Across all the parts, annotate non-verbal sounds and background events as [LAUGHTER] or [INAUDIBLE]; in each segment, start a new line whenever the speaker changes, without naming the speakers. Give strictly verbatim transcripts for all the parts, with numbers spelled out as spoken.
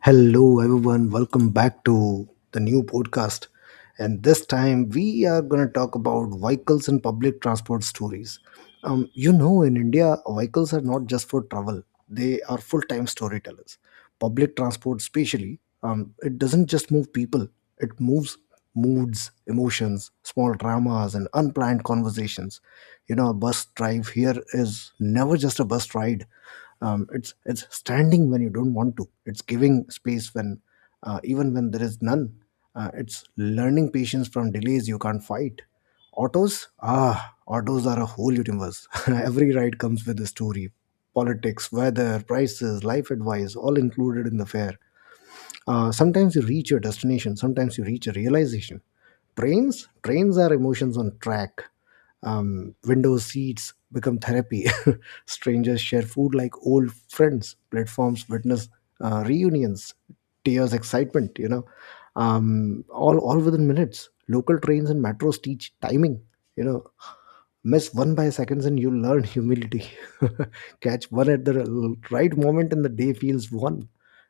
Hello, everyone. Welcome back to the new podcast. And this time, we are going to talk about vehicles and public transport stories. Um, you know, in India, vehicles are not just for travel; they are full-time storytellers. Public transport, especially, um, it doesn't just move people; it moves moods, emotions, small dramas, and unplanned conversations. You know, a bus drive here is never just a bus ride. um, it's it's standing when you don't want to. It's giving space when uh, even when there is none. Uh, it's learning patience from delays you can't fight. Autos ah autos are a whole universe. [LAUGHS] Every ride comes with a story: politics, weather, prices, life advice, all included in the fare. Uh, sometimes you reach your destination, sometimes you reach a realization. Trains, trains are emotions on track. Um, window seats become therapy. [LAUGHS] Strangers share food like old friends. Platforms witness uh, reunions, tears, excitement. You know, um, all all within minutes. Local trains and metros teach timing. You know, Miss one by seconds and you learn humility. [LAUGHS] Catch one at the l- right moment and the day feels one.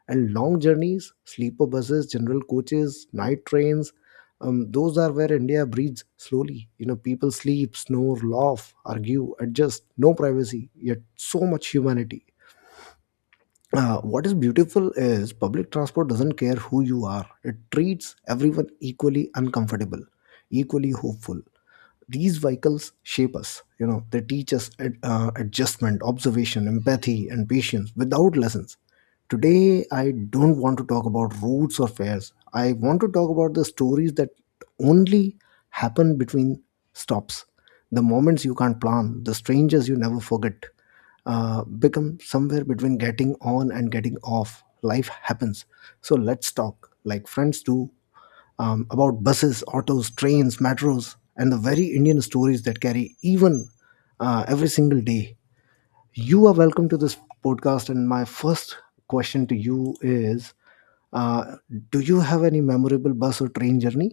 And long journeys: sleeper buses, general coaches, night trains, um, those are where India breathes slowly. You know people sleep, snore, laugh, argue, adjust. No privacy, yet so much humanity. Uh, what is beautiful is public transport doesn't care who you are. It treats everyone equally uncomfortable, equally hopeful. These vehicles shape us. You know they teach us ad- uh, adjustment, observation, empathy, and patience without lessons. Today I don't want to talk about routes or fares. I want to talk about the stories that only happen between stops, the moments you can't plan, the strangers you never forget. Uh, become somewhere between getting on and getting off, life happens. So let's talk like friends do, um, about buses, autos, trains, metros, and the very Indian stories that carry even uh, every single day. You are welcome to this podcast, and my first question to you is, uh, do you have any memorable bus or train journey?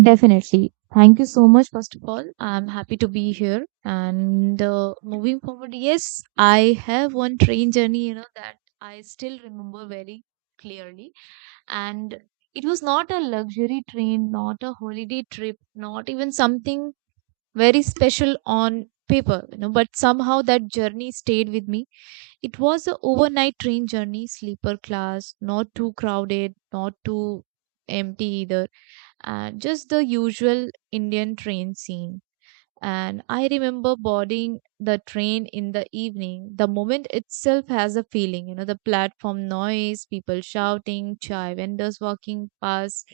Definitely. Thank you so much, first of all. I'm happy to be here. And uh, moving forward, yes, I have one train journey, you know, that I still remember very clearly. And it was not a luxury train, not a holiday trip, not even something very special on paper, you know, but somehow that journey stayed with me. It was a overnight train journey, sleeper class, not too crowded, not too empty either, uh, just the usual Indian train scene. And I remember boarding the train in the evening. The moment itself has a feeling, you know, the platform noise, people shouting, chai vendors walking past,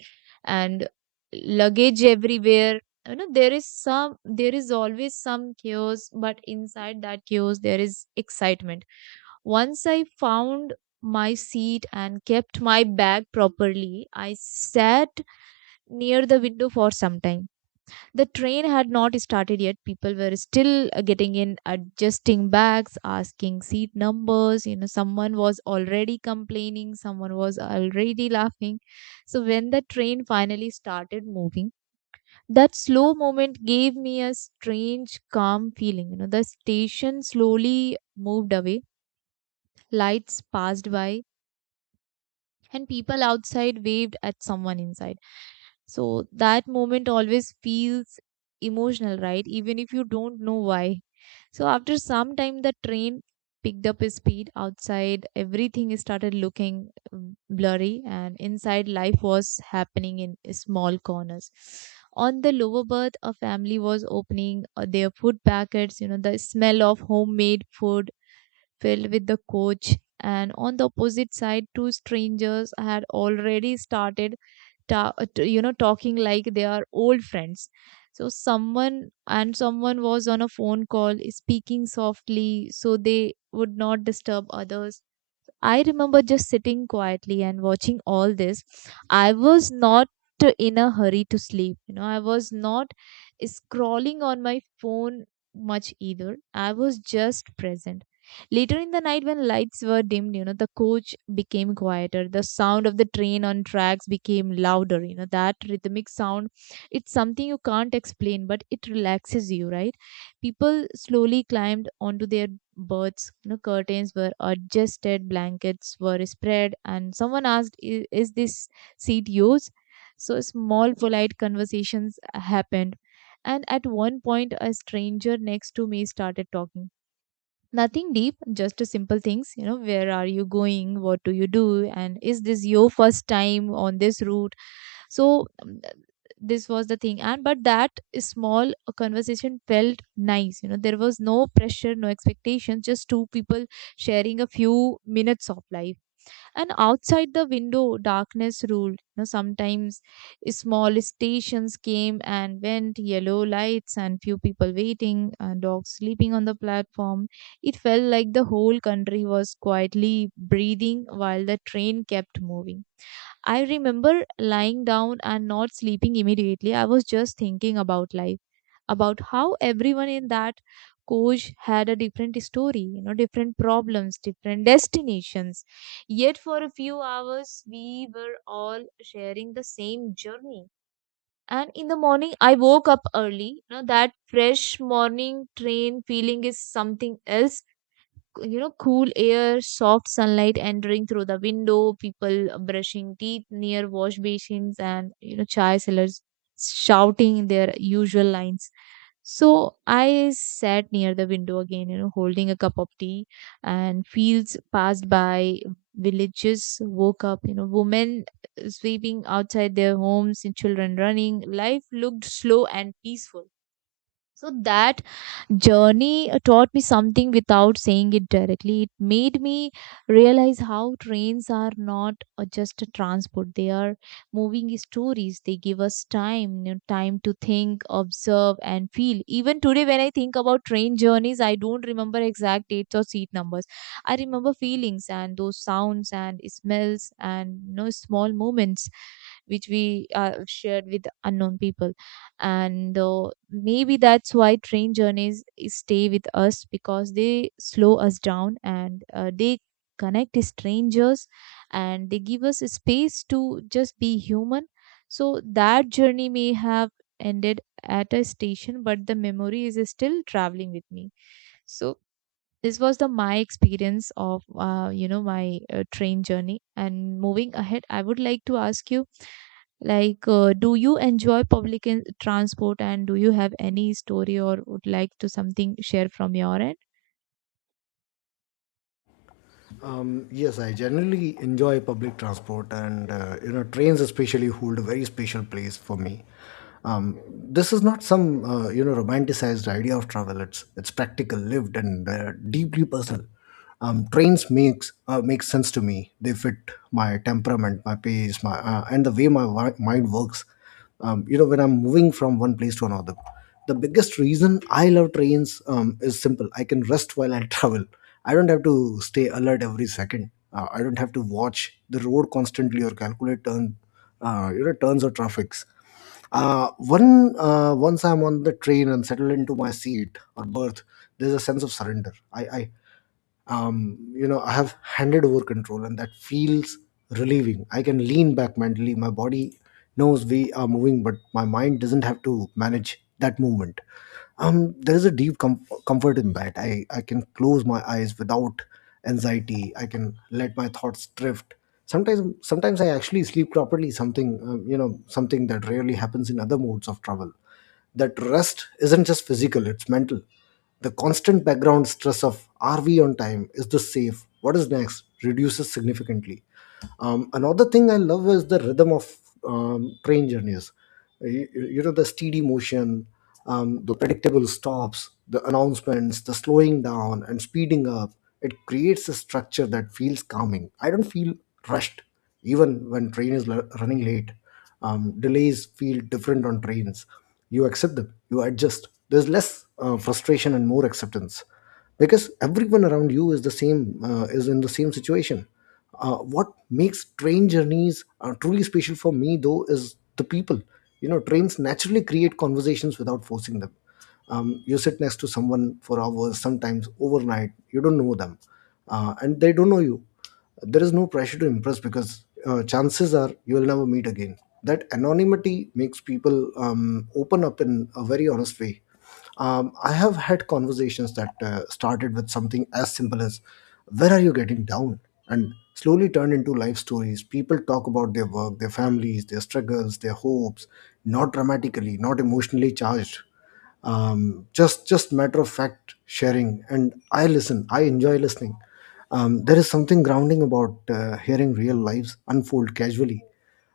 and luggage everywhere. You know, there is some, there is always some chaos, but inside that chaos, there is excitement. Once I found my seat and kept my bag properly, I sat near the window for some time. The train had not started yet. People were still uh, getting in, adjusting bags, asking seat numbers. You know, someone was already complaining, someone was already laughing. So when the train finally started moving, that slow moment gave me a strange, calm feeling. You know, the station slowly moved away, lights passed by, and people outside waved at someone inside. So that moment always feels emotional, right? Even if you don't know why. So after some time, the train picked up its speed outside. Everything started looking um, blurry, and inside, life was happening in small corners. On the lower berth, a family was opening uh, their food packets. You know, the smell of homemade food filled with the coach, and on the opposite side, two strangers had already started, ta- uh, t- you know, talking like they are old friends. So someone and someone was on a phone call, speaking softly, so they would not disturb others. I remember just sitting quietly and watching all this. I was not in a hurry to sleep. You know, I was not scrolling on my phone much either. I was just present. Later in the night, when lights were dimmed, you know, the coach became quieter. The sound of the train on tracks became louder. You know, that rhythmic sound, it's something you can't explain, but it relaxes you, right? People slowly climbed onto their berths. You know, curtains were adjusted, blankets were spread, and someone asked, "I- "Is this seat yours?" So small, polite conversations happened, and at one point, a stranger next to me started talking. Nothing deep, just simple things. You know, where are you going? What do you do? And is this your first time on this route? So, um, this was the thing. And but that small conversation felt nice. You know, there was no pressure, no expectation, just two people sharing a few minutes of life. And outside the window, darkness ruled. You know, sometimes small stations came and went, yellow lights and few people waiting and dogs sleeping on the platform. It felt like the whole country was quietly breathing while the train kept moving. I remember lying down and not sleeping immediately. I was just thinking about life, about how everyone in that coach had a different story, you know, different problems, different destinations. Yet for a few hours, we were all sharing the same journey. And in the morning, I woke up early. You know, that fresh morning train feeling is something else. You know, cool air, soft sunlight entering through the window, people brushing teeth near wash basins, and you know, chai sellers shouting their usual lines. So I sat near the window again, you know, holding a cup of tea, and fields passed by, villages woke up. You know, women sweeping outside their homes and children running. Life looked slow and peaceful. So that journey taught me something without saying it directly. It made me realize how trains are not uh, just a transport, they are moving stories. They give us time, you know, time to think, observe, and feel. Even today, when I think about train journeys, I don't remember exact dates or seat numbers. I remember feelings and those sounds and smells, and you know, small moments which we uh, shared with unknown people. And uh, maybe that's why train journeys stay with us, because they slow us down, and uh, they connect strangers, and they give us space to just be human. So that journey may have ended at a station, but the memory is still traveling with me. So this was the my experience of uh, you know my uh, train journey. And moving ahead, I would like to ask you, like, uh, do you enjoy public in- transport, and do you have any story or would like to something share from your end?
Um, yes, I generally enjoy public transport, and uh, you know, trains especially hold a very special place for me. Um, this is not some uh, you know romanticized idea of travel. It's it's practical, lived, and uh, deeply personal. Um, trains makes uh, makes sense to me. They fit my temperament, my pace, my uh, and the way my wi- mind works. Um, you know when I'm moving from one place to another. The biggest reason I love trains um, is simple. I can rest while I [LAUGHS] travel. I don't have to stay alert every second. Uh, I don't have to watch the road constantly or calculate turn, uh, you know, turns or traffics. Uh, one uh, Once I'm on the train and settled into my seat or berth, there's a sense of surrender. I, I um, you know, I have handed over control, and that feels relieving. I can lean back mentally. My body knows we are moving, but my mind doesn't have to manage that movement. Um there is a deep com- comfort in that. I i can close my eyes without anxiety. I can let my thoughts drift. Sometimes sometimes I actually sleep properly, something um, you know something that rarely happens in other modes of travel. That rest isn't just physical, it's mental. The constant background stress of "are we on time, is this safe, what is next" reduces significantly. Um, another thing I love is the rhythm of um, train journeys. You, you know the steady motion, um, the predictable stops, the announcements, the slowing down and speeding up. It creates a structure that feels calming. I don't feel rushed even when train is l- running late. Um, delays feel different on trains. You accept them, you adjust. There's less uh, frustration and more acceptance, because everyone around you is the same uh, is in the same situation. Uh, what makes train journeys uh, truly special for me, though, is the people. You know trains naturally create conversations without forcing them. Um, you sit next to someone for hours, sometimes overnight. You don't know them, uh, and they don't know you. There is no pressure to impress, because uh, chances are you will never meet again. That anonymity makes people um, open up in a very honest way. um, I have had conversations that uh, started with something as simple as, "Where are you getting down?" and slowly turned into life stories. People talk about their work, their families, their struggles, their hopes, not dramatically, not emotionally charged. Um, just just matter of fact sharing, and I listen. I enjoy listening. Um, there is something grounding about uh, hearing real lives unfold casually.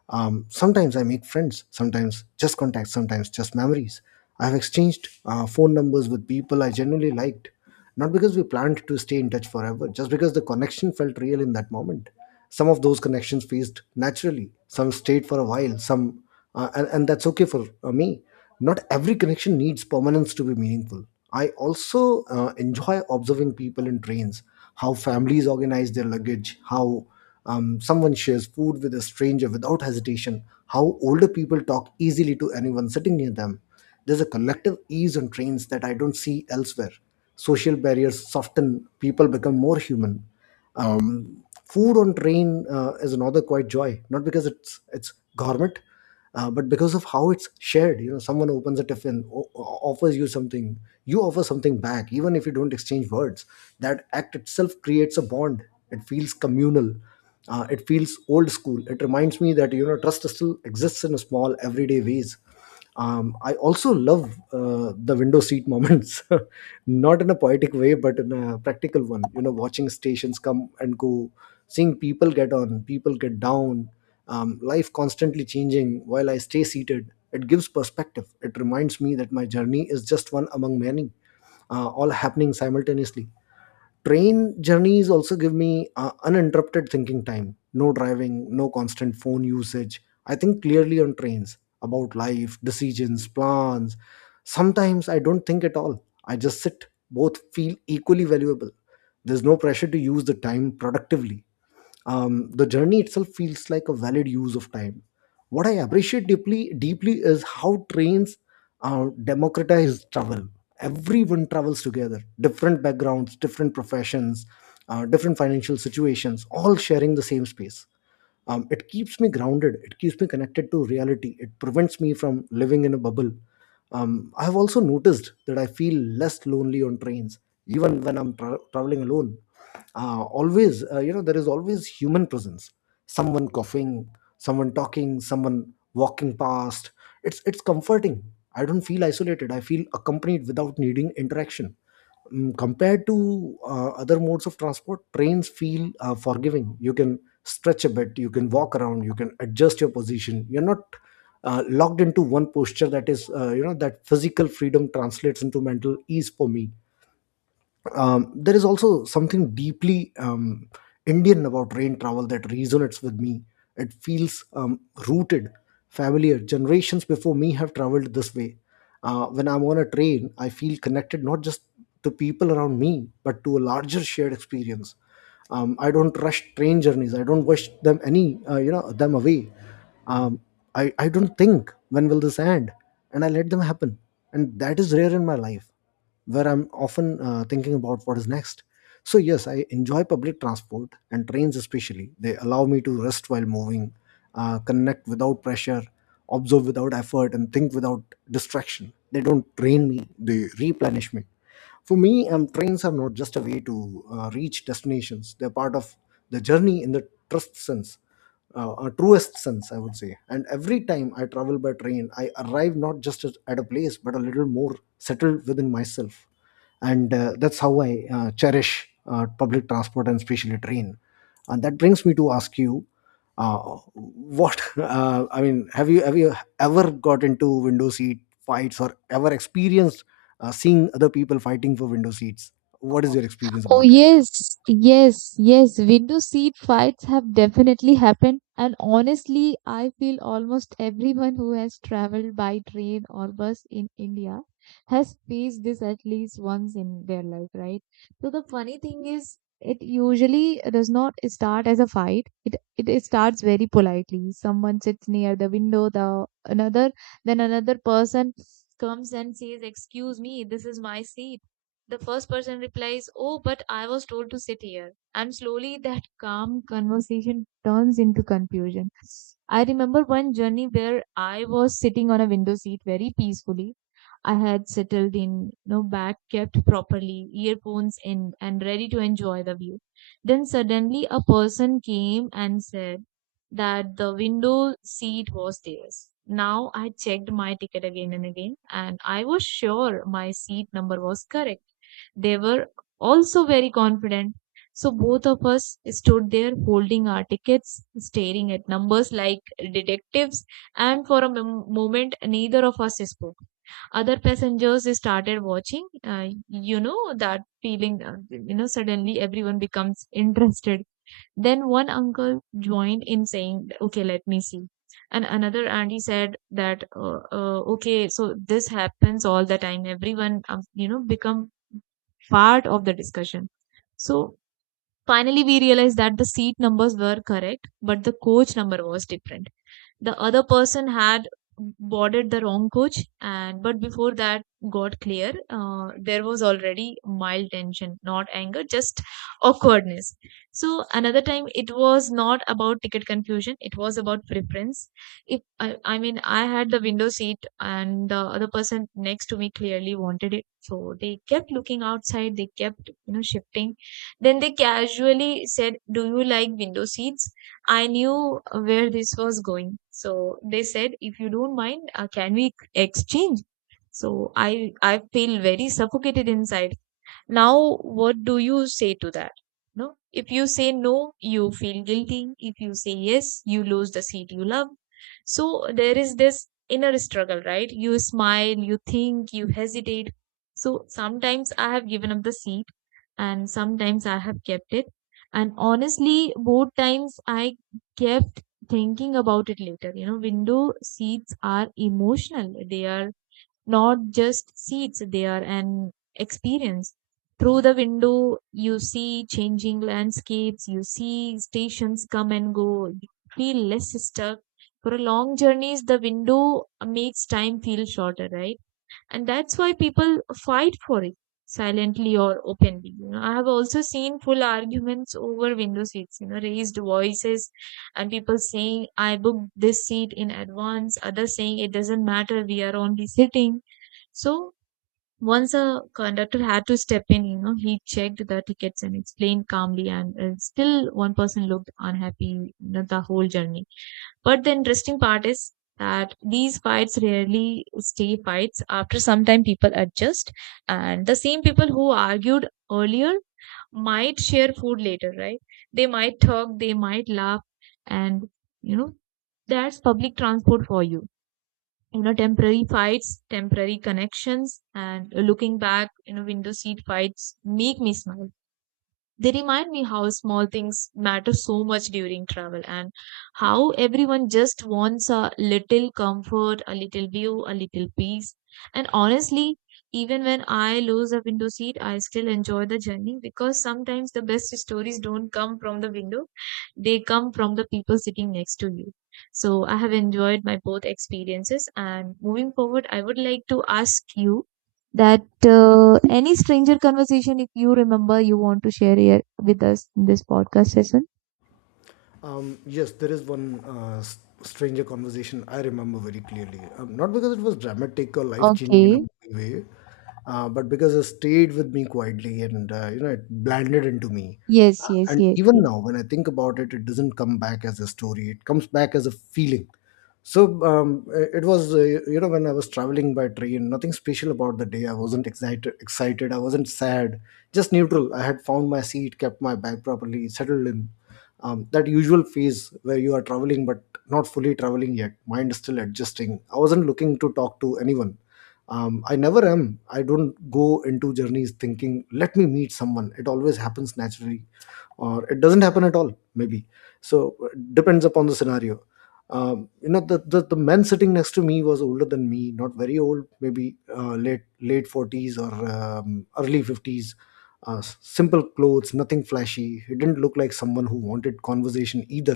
um, Sometimes I make friends, sometimes just contacts, sometimes just memories. I have exchanged uh, phone numbers with people I genuinely liked, not because we planned to stay in touch forever, just because the connection felt real in that moment. Some of those connections phased naturally, some stayed for a while, some, uh, and, and that's okay for uh, me. Not every connection needs permanence to be meaningful. I also uh, enjoy observing people in trains, how families organize their luggage, how um, someone shares food with a stranger without hesitation, how older people talk easily to anyone sitting near them. There's a collective ease on trains that I don't see elsewhere. Social barriers soften, people become more human. Um, food on train uh, is another quite joy, not because it's it's gourmet, uh, but because of how it's shared. You know someone opens a tiffin, o- o- offers you something, you offer something back even if you don't exchange words. That act itself creates a bond. It feels communal. Uh, it feels old school. It reminds me that, you know trust still exists in a small, everyday ways. um, I also love uh, the window seat moments. [LAUGHS] Not in a poetic way, but in a practical one. You know watching stations come and go, seeing people get on, people get down, um, life constantly changing while I stay seated. It gives perspective. It reminds me that my journey is just one among many, uh, all happening simultaneously. Train journeys also give me uh, uninterrupted thinking time, no driving, no constant phone usage. I think clearly on trains, about life, decisions, plans. Sometimes I don't think at all. I just sit. Both feel equally valuable. There's no pressure to use the time productively. Um, the journey itself feels like a valid use of time. What I appreciate deeply, deeply is how trains uh, democratize travel. Everyone travels together: different backgrounds, different professions, uh, different financial situations, all sharing the same space. Um, it keeps me grounded, it keeps me connected to reality, it prevents me from living in a bubble. um, I've also noticed that I feel less lonely on trains, even when I'm tra- traveling alone. Uh, always uh, you know There is always human presence. Someone coughing, someone talking, someone walking past. It's it's comforting. I don't feel isolated. I feel accompanied without needing interaction. Mm, compared to uh, other modes of transport, trains feel uh, forgiving. You can stretch a bit, you can walk around, you can adjust your position, you're not uh, locked into one posture. That is uh, you know that physical freedom translates into mental ease for me. Um, there is also something deeply um, Indian about rain travel that resonates with me. It feels um, rooted, familiar. Generations before me have traveled this way. Uh, when I'm on a train, I feel connected not just to people around me, but to a larger shared experience. Um, I don't rush train journeys. I don't wish them any, uh, you know, them away. Um, I, I don't think when will this end, and I let them happen. And that is rare in my life, where I'm often uh, thinking about what is next. So, yes, I enjoy public transport and trains, especially. They allow me to rest while moving, uh, connect without pressure, observe without effort, and think without distraction. They don't drain me, they replenish me. For me, um, trains are not just a way to uh, reach destinations, they're part of the journey in the trust sense uh, uh, truest sense, I would say. And every time I travel by train, I arrive not just at at a place, but a little more settled within myself. And uh, that's how I uh, cherish uh, public transport, and especially train. And that brings me to ask you, uh, what [LAUGHS] uh, I mean, have you have you ever got into window seat fights, or ever experienced uh, seeing other people fighting for window seats? What is your experience
Oh,
about that?
yes, yes, yes. Window seat fights have definitely happened. And honestly, I feel almost everyone who has traveled by train or bus in India has faced this at least once in their life, right? So the funny thing is, it usually does not start as a fight. It it starts very politely. Someone sits near the window, the another, then another person comes and says, "Excuse me, this is my seat." The first person replies, "Oh, but I was told to sit here." And slowly that calm conversation turns into confusion. I remember one journey where I was sitting on a window seat very peacefully. I had settled in, no back kept properly, earphones in, and ready to enjoy the view. Then suddenly a person came and said that the window seat was theirs. Now I checked my ticket again and again, and I was sure my seat number was correct. They were also very confident. So both of us stood there holding our tickets, staring at numbers like detectives, and for a mom- moment, neither of us spoke. Other passengers started watching. Uh, you know that feeling, uh, you know, suddenly everyone becomes interested. Then one uncle joined in saying, "Okay, let me see." And another auntie said that, uh, uh, okay, so this happens all the time. Everyone, um, you know, become part of the discussion. So finally, we realized that the seat numbers were correct, but the coach number was different. The other person had boarded the wrong coach, and but before that got clear, uh, there was already mild tension, not anger, just awkwardness. So another time it was not about ticket confusion, it was about preference. If I, I mean, I had the window seat and the other person next to me clearly wanted it, so they kept looking outside, they kept, you know, shifting. Then they casually said, "Do you like window seats?" I knew where this was going. So they said, "If you don't mind, uh, can we exchange?" So I I feel very suffocated inside. Now, what do you say to that? No, if you say no, you feel guilty. If you say yes, you lose the seat you love. So there is this inner struggle, right? You smile, you think, you hesitate. So sometimes I have given up the seat, and sometimes I have kept it. And honestly, both times I kept thinking about it later. You know, window seats are emotional. They are not just seats, they are an experience. Through the window, you see changing landscapes, you see stations come and go, you feel less stuck. For a long journeys, the window makes time feel shorter, right? And that's why people fight for it, silently or openly. You know, I have also seen full arguments over window seats, you know, raised voices, and people saying, "I booked this seat in advance," others saying, "It doesn't matter, we are only sitting." So once a conductor had to step in. You know, he checked the tickets and explained calmly, and uh, still one person looked unhappy, you know, the whole journey. But the interesting part is that these fights rarely stay fights. After some time, people adjust, and the same people who argued earlier might share food later, right? They might talk, they might laugh, and you know, that's public transport for you. You know, temporary fights, temporary connections. And looking back, you know, window seat fights make me smile. They remind me how small things matter so much during travel, and how everyone just wants a little comfort, a little view, a little peace. And honestly, even when I lose a window seat, I still enjoy the journey, because sometimes the best stories don't come from the window, they come from the people sitting next to you. So I have enjoyed my both experiences. And moving forward, I would like to ask you that uh, any stranger conversation, if you remember, you want to share here with us in this podcast session?
Um, yes, there is one uh, s- stranger conversation I remember very clearly. Um, not because it was dramatic or life changing in a
Okay.
big way, uh, but because it stayed with me quietly and uh, you know it blended into me. Uh,
Yes, yes,
and
yes,
even
yes.
now, when I think about it, it doesn't come back as a story. It comes back as a feeling. So um, it it was, uh, you know, when I was traveling by train, nothing special about the day. I wasn't excited, excited. I wasn't sad, just neutral. I had found my seat, kept my bag properly, settled in, um, that usual phase where you are traveling but not fully traveling yet, mind is still adjusting. I wasn't looking to talk to anyone. um, I never am. I don't go into journeys thinking let me meet someone. It always happens naturally or it doesn't happen at all maybe. So it depends upon the scenario. um, you know the, the the man sitting next to me was older than me, not very old, maybe uh, late late forties or um, early fifties. Uh, s- simple clothes, nothing flashy. He didn't look like someone who wanted conversation either.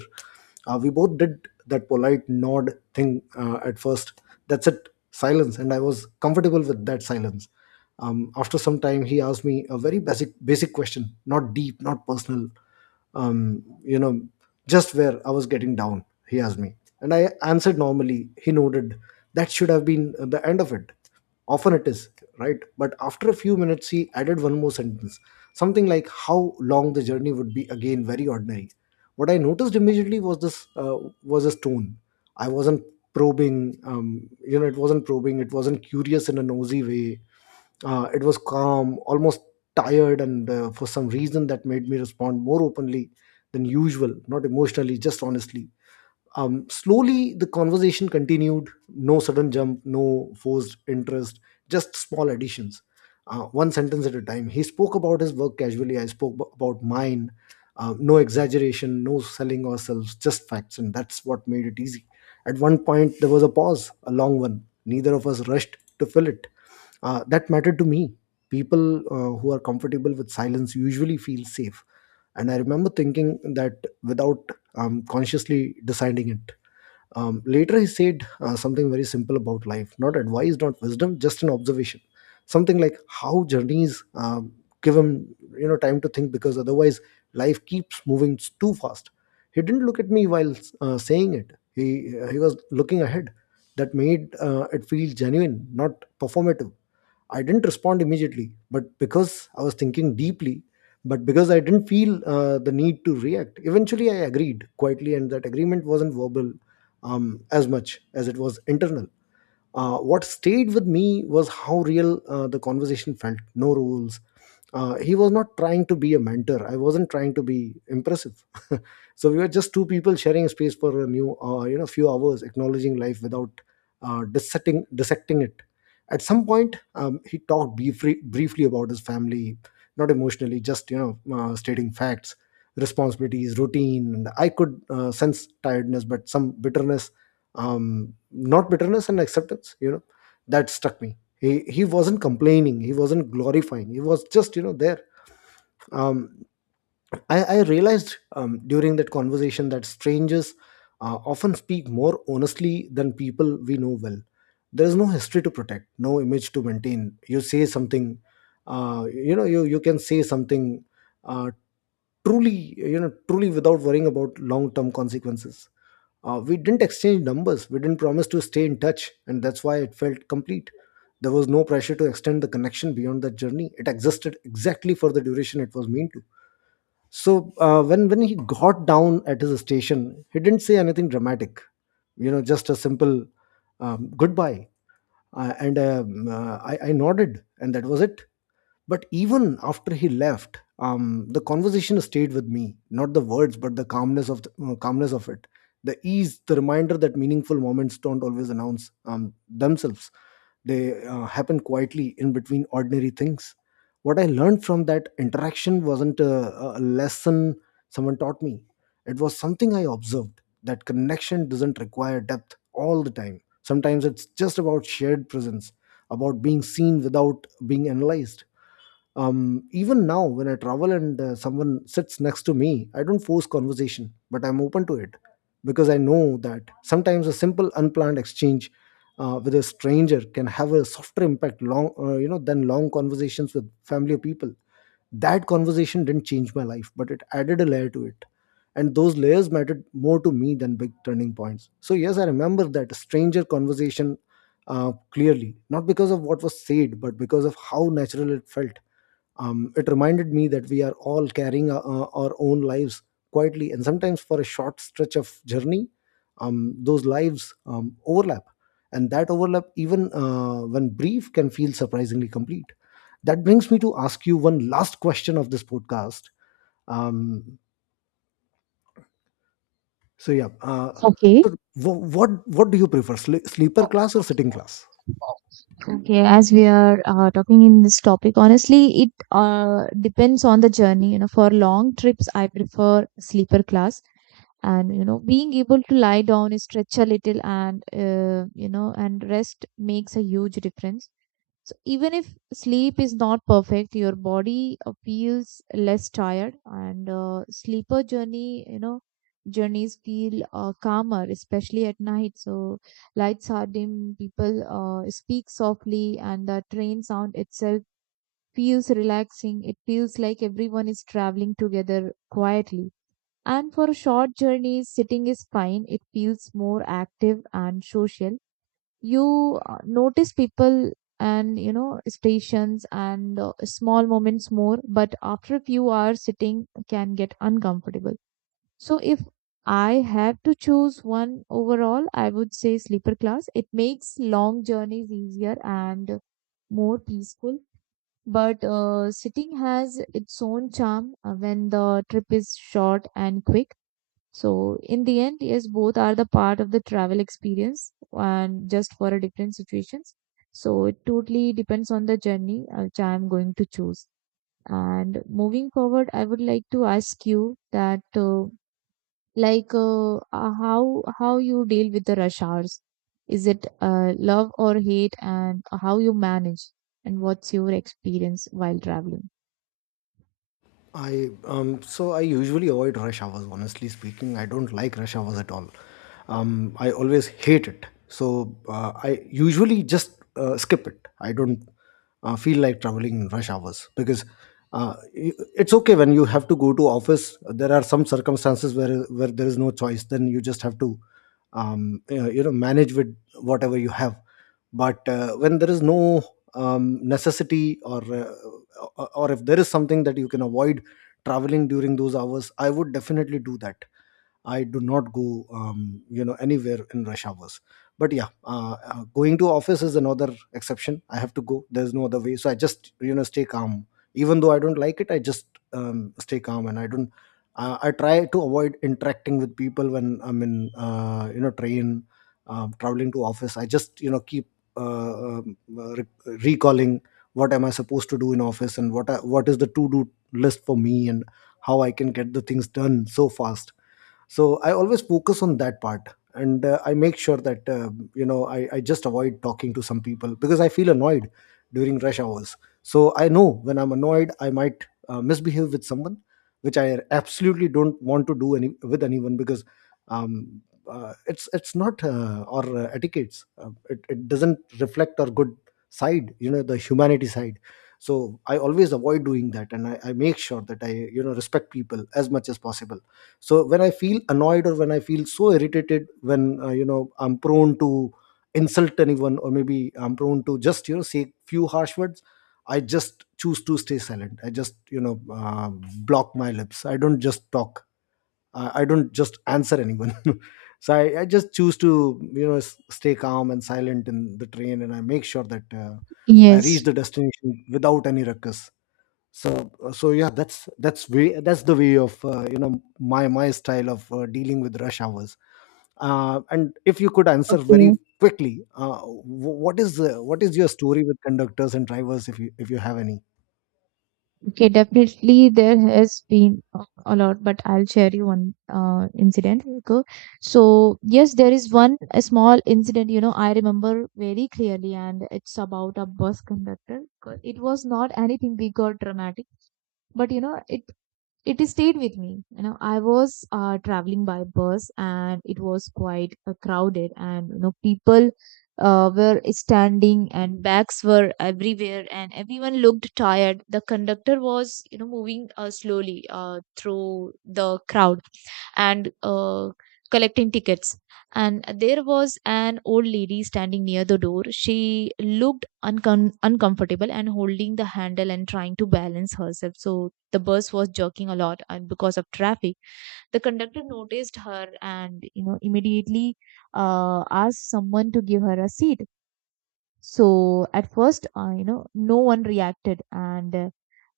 uh, We both did that polite nod thing uh, at first. That's it. Silence, and I was comfortable with that silence. Um, after some time, he asked me a very basic basic question, not deep, not personal. um, you know, just where I was getting down, he asked me. And I answered normally. He nodded. That should have been the end of it. Often it is, right? But after a few minutes, he added one more sentence, something like how long the journey would be, again very ordinary. What I noticed immediately was this uh, was his tone. I wasn't probing, um, you know, it wasn't probing, it wasn't curious in a nosy way. Uh, it was calm, almost tired, and uh, for some reason that made me respond more openly than usual, not emotionally, just honestly. Um, slowly the conversation continued, no sudden jump, no forced interest, just small additions, uh, one sentence at a time. He spoke about his work casually. I spoke ab- about mine. Uh, no exaggeration, no selling ourselves, just facts, and that's what made it easy. At one point there was a pause, a long one. Neither of us rushed to fill it. Uh, that mattered to me. People uh, who are comfortable with silence usually feel safe, and I remember thinking that without I'm consciously deciding it. Um, later, he said uh, something very simple about life, not advice, not wisdom, just an observation. Something like how journeys um, give him, you know, time to think, because otherwise life keeps moving too fast. He didn't look at me while uh, saying it. He, uh, he was looking ahead. That made uh, it feel genuine, not performative. I didn't respond immediately, but because I was thinking deeply, but because I didn't feel uh, the need to react. Eventually I agreed quietly, and that agreement wasn't verbal um, as much as it was internal. Uh, what stayed with me was how real uh, the conversation felt. No rules. Uh, he was not trying to be a mentor. I wasn't trying to be impressive. [LAUGHS] So we were just two people sharing space for a new, uh, you know, few hours, acknowledging life without uh, dissecting dissecting it. At some point, um, he talked briefly, briefly about his family, not emotionally, just you know, uh, stating facts, responsibilities, routine. And I could uh, sense tiredness, but some bitterness, um not bitterness and acceptance, you know that struck me. He he wasn't complaining, he wasn't glorifying, he was just, you know there. Um i i realized um during that conversation that strangers uh, often speak more honestly than people we know well. There is no history to protect, no image to maintain. You say something, uh you know you you can say something uh truly, you know truly, without worrying about long term consequences. Uh, we didn't exchange numbers, we didn't promise to stay in touch, and that's why it felt complete. There was no pressure to extend the connection beyond that journey. It existed exactly for the duration it was meant to. So uh, when when he got down at his station, he didn't say anything dramatic. You know, just a simple um, goodbye, uh, and um, uh, I, I nodded, and that was it. But even after he left, um, the conversation stayed with me. Not the words, but the calmness of the, uh, calmness of it, the ease, the reminder that meaningful moments don't always announce um, themselves. They uh, happen quietly in between ordinary things. What I learned from that interaction wasn't a, a lesson someone taught me. It was something I observed. That connection doesn't require depth all the time. Sometimes it's just about shared presence, about being seen without being analyzed. Um even now, when I travel and uh, someone sits next to me, I don't force conversation but I'm open to it, because I know that sometimes a simple unplanned exchange uh, with a stranger can have a softer impact long uh, you know than long conversations with family or people. That conversation didn't change my life but it added a layer to it, and those layers mattered more to me than big turning points. So yes, I remember that stranger conversation uh, clearly, not because of what was said but because of how natural it felt. Um, it reminded me that we are all carrying uh, uh, our own lives quietly, and sometimes for a short stretch of journey, um, those lives um, overlap. And that overlap, even uh, when brief, can feel surprisingly complete. That brings me to ask you one last question of this podcast. Um, so yeah, uh, so
Okay.
wh- what what do you prefer, sle- sleeper class or sitting class?
Okay, as we are uh, talking in this topic, honestly, it uh, depends on the journey. You know, for long trips, I prefer sleeper class, and you know, being able to lie down, stretch a little, and uh, you know, and rest makes a huge difference. So even if sleep is not perfect, your body uh, feels less tired, and uh, sleeper journey, you know, journeys feel uh, calmer, especially at night. So lights are dim, people uh, speak softly, and the train sound itself feels relaxing. It feels like everyone is traveling together quietly. And for short journeys, sitting is fine. It feels more active and social. You uh, notice people and you know stations and uh, small moments more, but after a few hours sitting can get uncomfortable. So if I had to choose one overall, I would say sleeper class. It makes long journeys easier and more peaceful. But uh, sitting has its own charm uh, when the trip is short and quick. So in the end, yes, both are the part of the travel experience and just for a different situations. So it totally depends on the journey uh, which I am going to choose. And moving forward, I would like to ask you that uh, like uh, uh, how how you deal with the rush hours. Is it uh, love or hate, and how you manage, and what's your experience while traveling?
I um so I usually avoid rush hours. Honestly speaking, I don't like rush hours at all. Um, I always hate it. So uh, I usually just uh, skip it. I don't uh, feel like traveling in rush hours because uh, i- it's okay when you have to go to office. There are some circumstances where where there is no choice. Then you just have to um, you know you know, manage with whatever you have. But uh, when there is no um, necessity or uh, or or if there is something that you can avoid traveling during those hours, I would definitely do that. I do not go, um, you know, anywhere in rush hours. But yeah, uh, uh, going to office is another exception. I have to go. There's no other way. So I just, you know, stay calm. Even though I don't like it, I just um, stay calm and I don't. Uh, I try to avoid interacting with people when I'm in, uh, you know, train, um, traveling to office. I just, you know, keep uh, um, uh, re- recalling what am I supposed to do in office, and what I, what is the to do list for me, and how I can get the things done so fast. So I always focus on that part, and uh, I make sure that uh, you know I, I just avoid talking to some people because I feel annoyed during rush hours. So I know when I'm annoyed I might uh, misbehave with someone, which I absolutely don't want to do any with anyone, because um, uh, it's it's not uh, or uh, etiquettes. Uh, it, it doesn't reflect our good side, you know, the humanity side. So I always avoid doing that, and I, I make sure that I, you know, respect people as much as possible. So when I feel annoyed or when I feel so irritated, when uh, you know I'm prone to insult anyone, or maybe I'm prone to just, you know, say few harsh words, I just choose to stay silent. I just, you know, uh, block my lips. I don't just talk. I, I don't just answer anyone. [LAUGHS] So I, I just choose to, you know, s- stay calm and silent in the train, and I make sure that uh, I reach
Yes.
the destination without any ruckus. So uh, so yeah, that's that's way that's the way of uh, you know my my style of uh, dealing with rush hours. Uh, and if you could answer very
Okay.
quickly, uh, wh- what is, uh, what is your story with conductors and drivers, if you if you have any?
Okay, definitely there has been a a lot, but I'll share you one uh, incident. Okay. So, yes, there is one a small incident, you know, I remember very clearly, and it's about a bus conductor. 'Cause it was not anything big or dramatic, but you know, it it stayed with me. You know, I was uh, traveling by bus, and it was quite uh, crowded, and you know people uh, were standing and bags were everywhere and everyone looked tired. The conductor was, you know, moving uh, slowly uh, through the crowd and uh, collecting tickets. And there was an old lady standing near the door. She looked uncom- uncomfortable and holding the handle and trying to balance herself. So the bus was jerking a lot and because of traffic. The conductor noticed her and you know immediately uh, asked someone to give her a seat. So at first, uh, you know, no one reacted, and uh,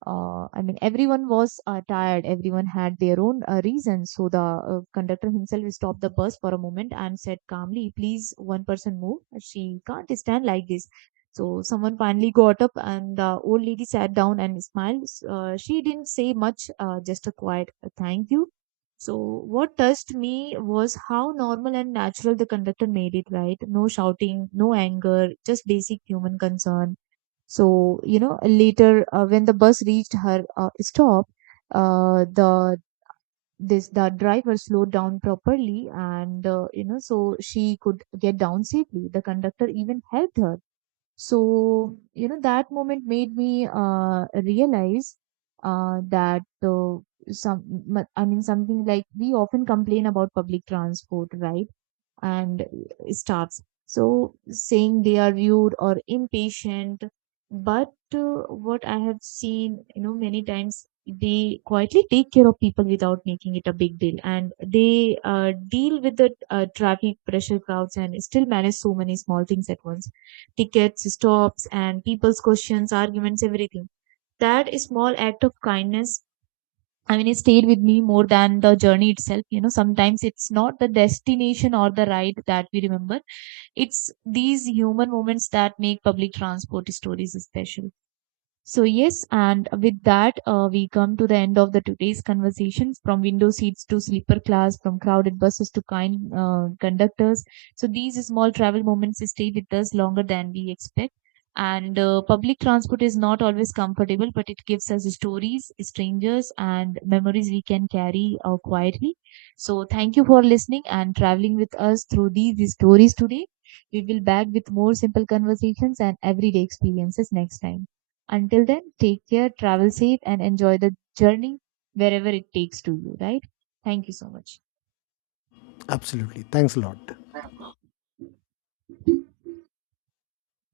uh, I mean, everyone was uh, tired. Everyone had their own uh, reasons. So the uh, conductor himself stopped the bus for a moment and said calmly, "Please, one person move. She can't stand like this." So someone finally got up, and the old lady sat down and smiled. Uh, she didn't say much, uh, just a quiet uh, "Thank you." So what touched me was how normal and natural the conductor made it. Right? No shouting, no anger, just basic human concern. So, you know, later uh, when the bus reached her uh, stop, uh, the this the driver slowed down properly, and uh, you know, so she could get down safely. The conductor even helped her. So, you know, that moment made me uh, realize uh, that uh, some, I mean, something like we often complain about public transport, right? And staffs. So saying they are rude or impatient, but uh, what I have seen, you know, many times they quietly take care of people without making it a big deal, and they uh, deal with the uh, traffic pressure crowds and still manage so many small things at once, tickets, stops, and people's questions, arguments, everything. That small act of kindness, I mean, it stayed with me more than the journey itself. You know, sometimes it's not the destination or the ride that we remember. It's these human moments that make public transport stories special. So yes, and with that, uh, we come to the end of the today's conversations, from window seats to sleeper class, from crowded buses to kind uh, conductors. So these small travel moments stay with us longer than we expect. And uh, public transport is not always comfortable, but it gives us stories, strangers, and memories we can carry uh, quietly. So thank you for listening and traveling with us through these stories today. We will back with more simple conversations and everyday experiences next time. Until then, take care, travel safe, and enjoy the journey wherever it takes to you, right? Thank you so much.
Absolutely, thanks a lot.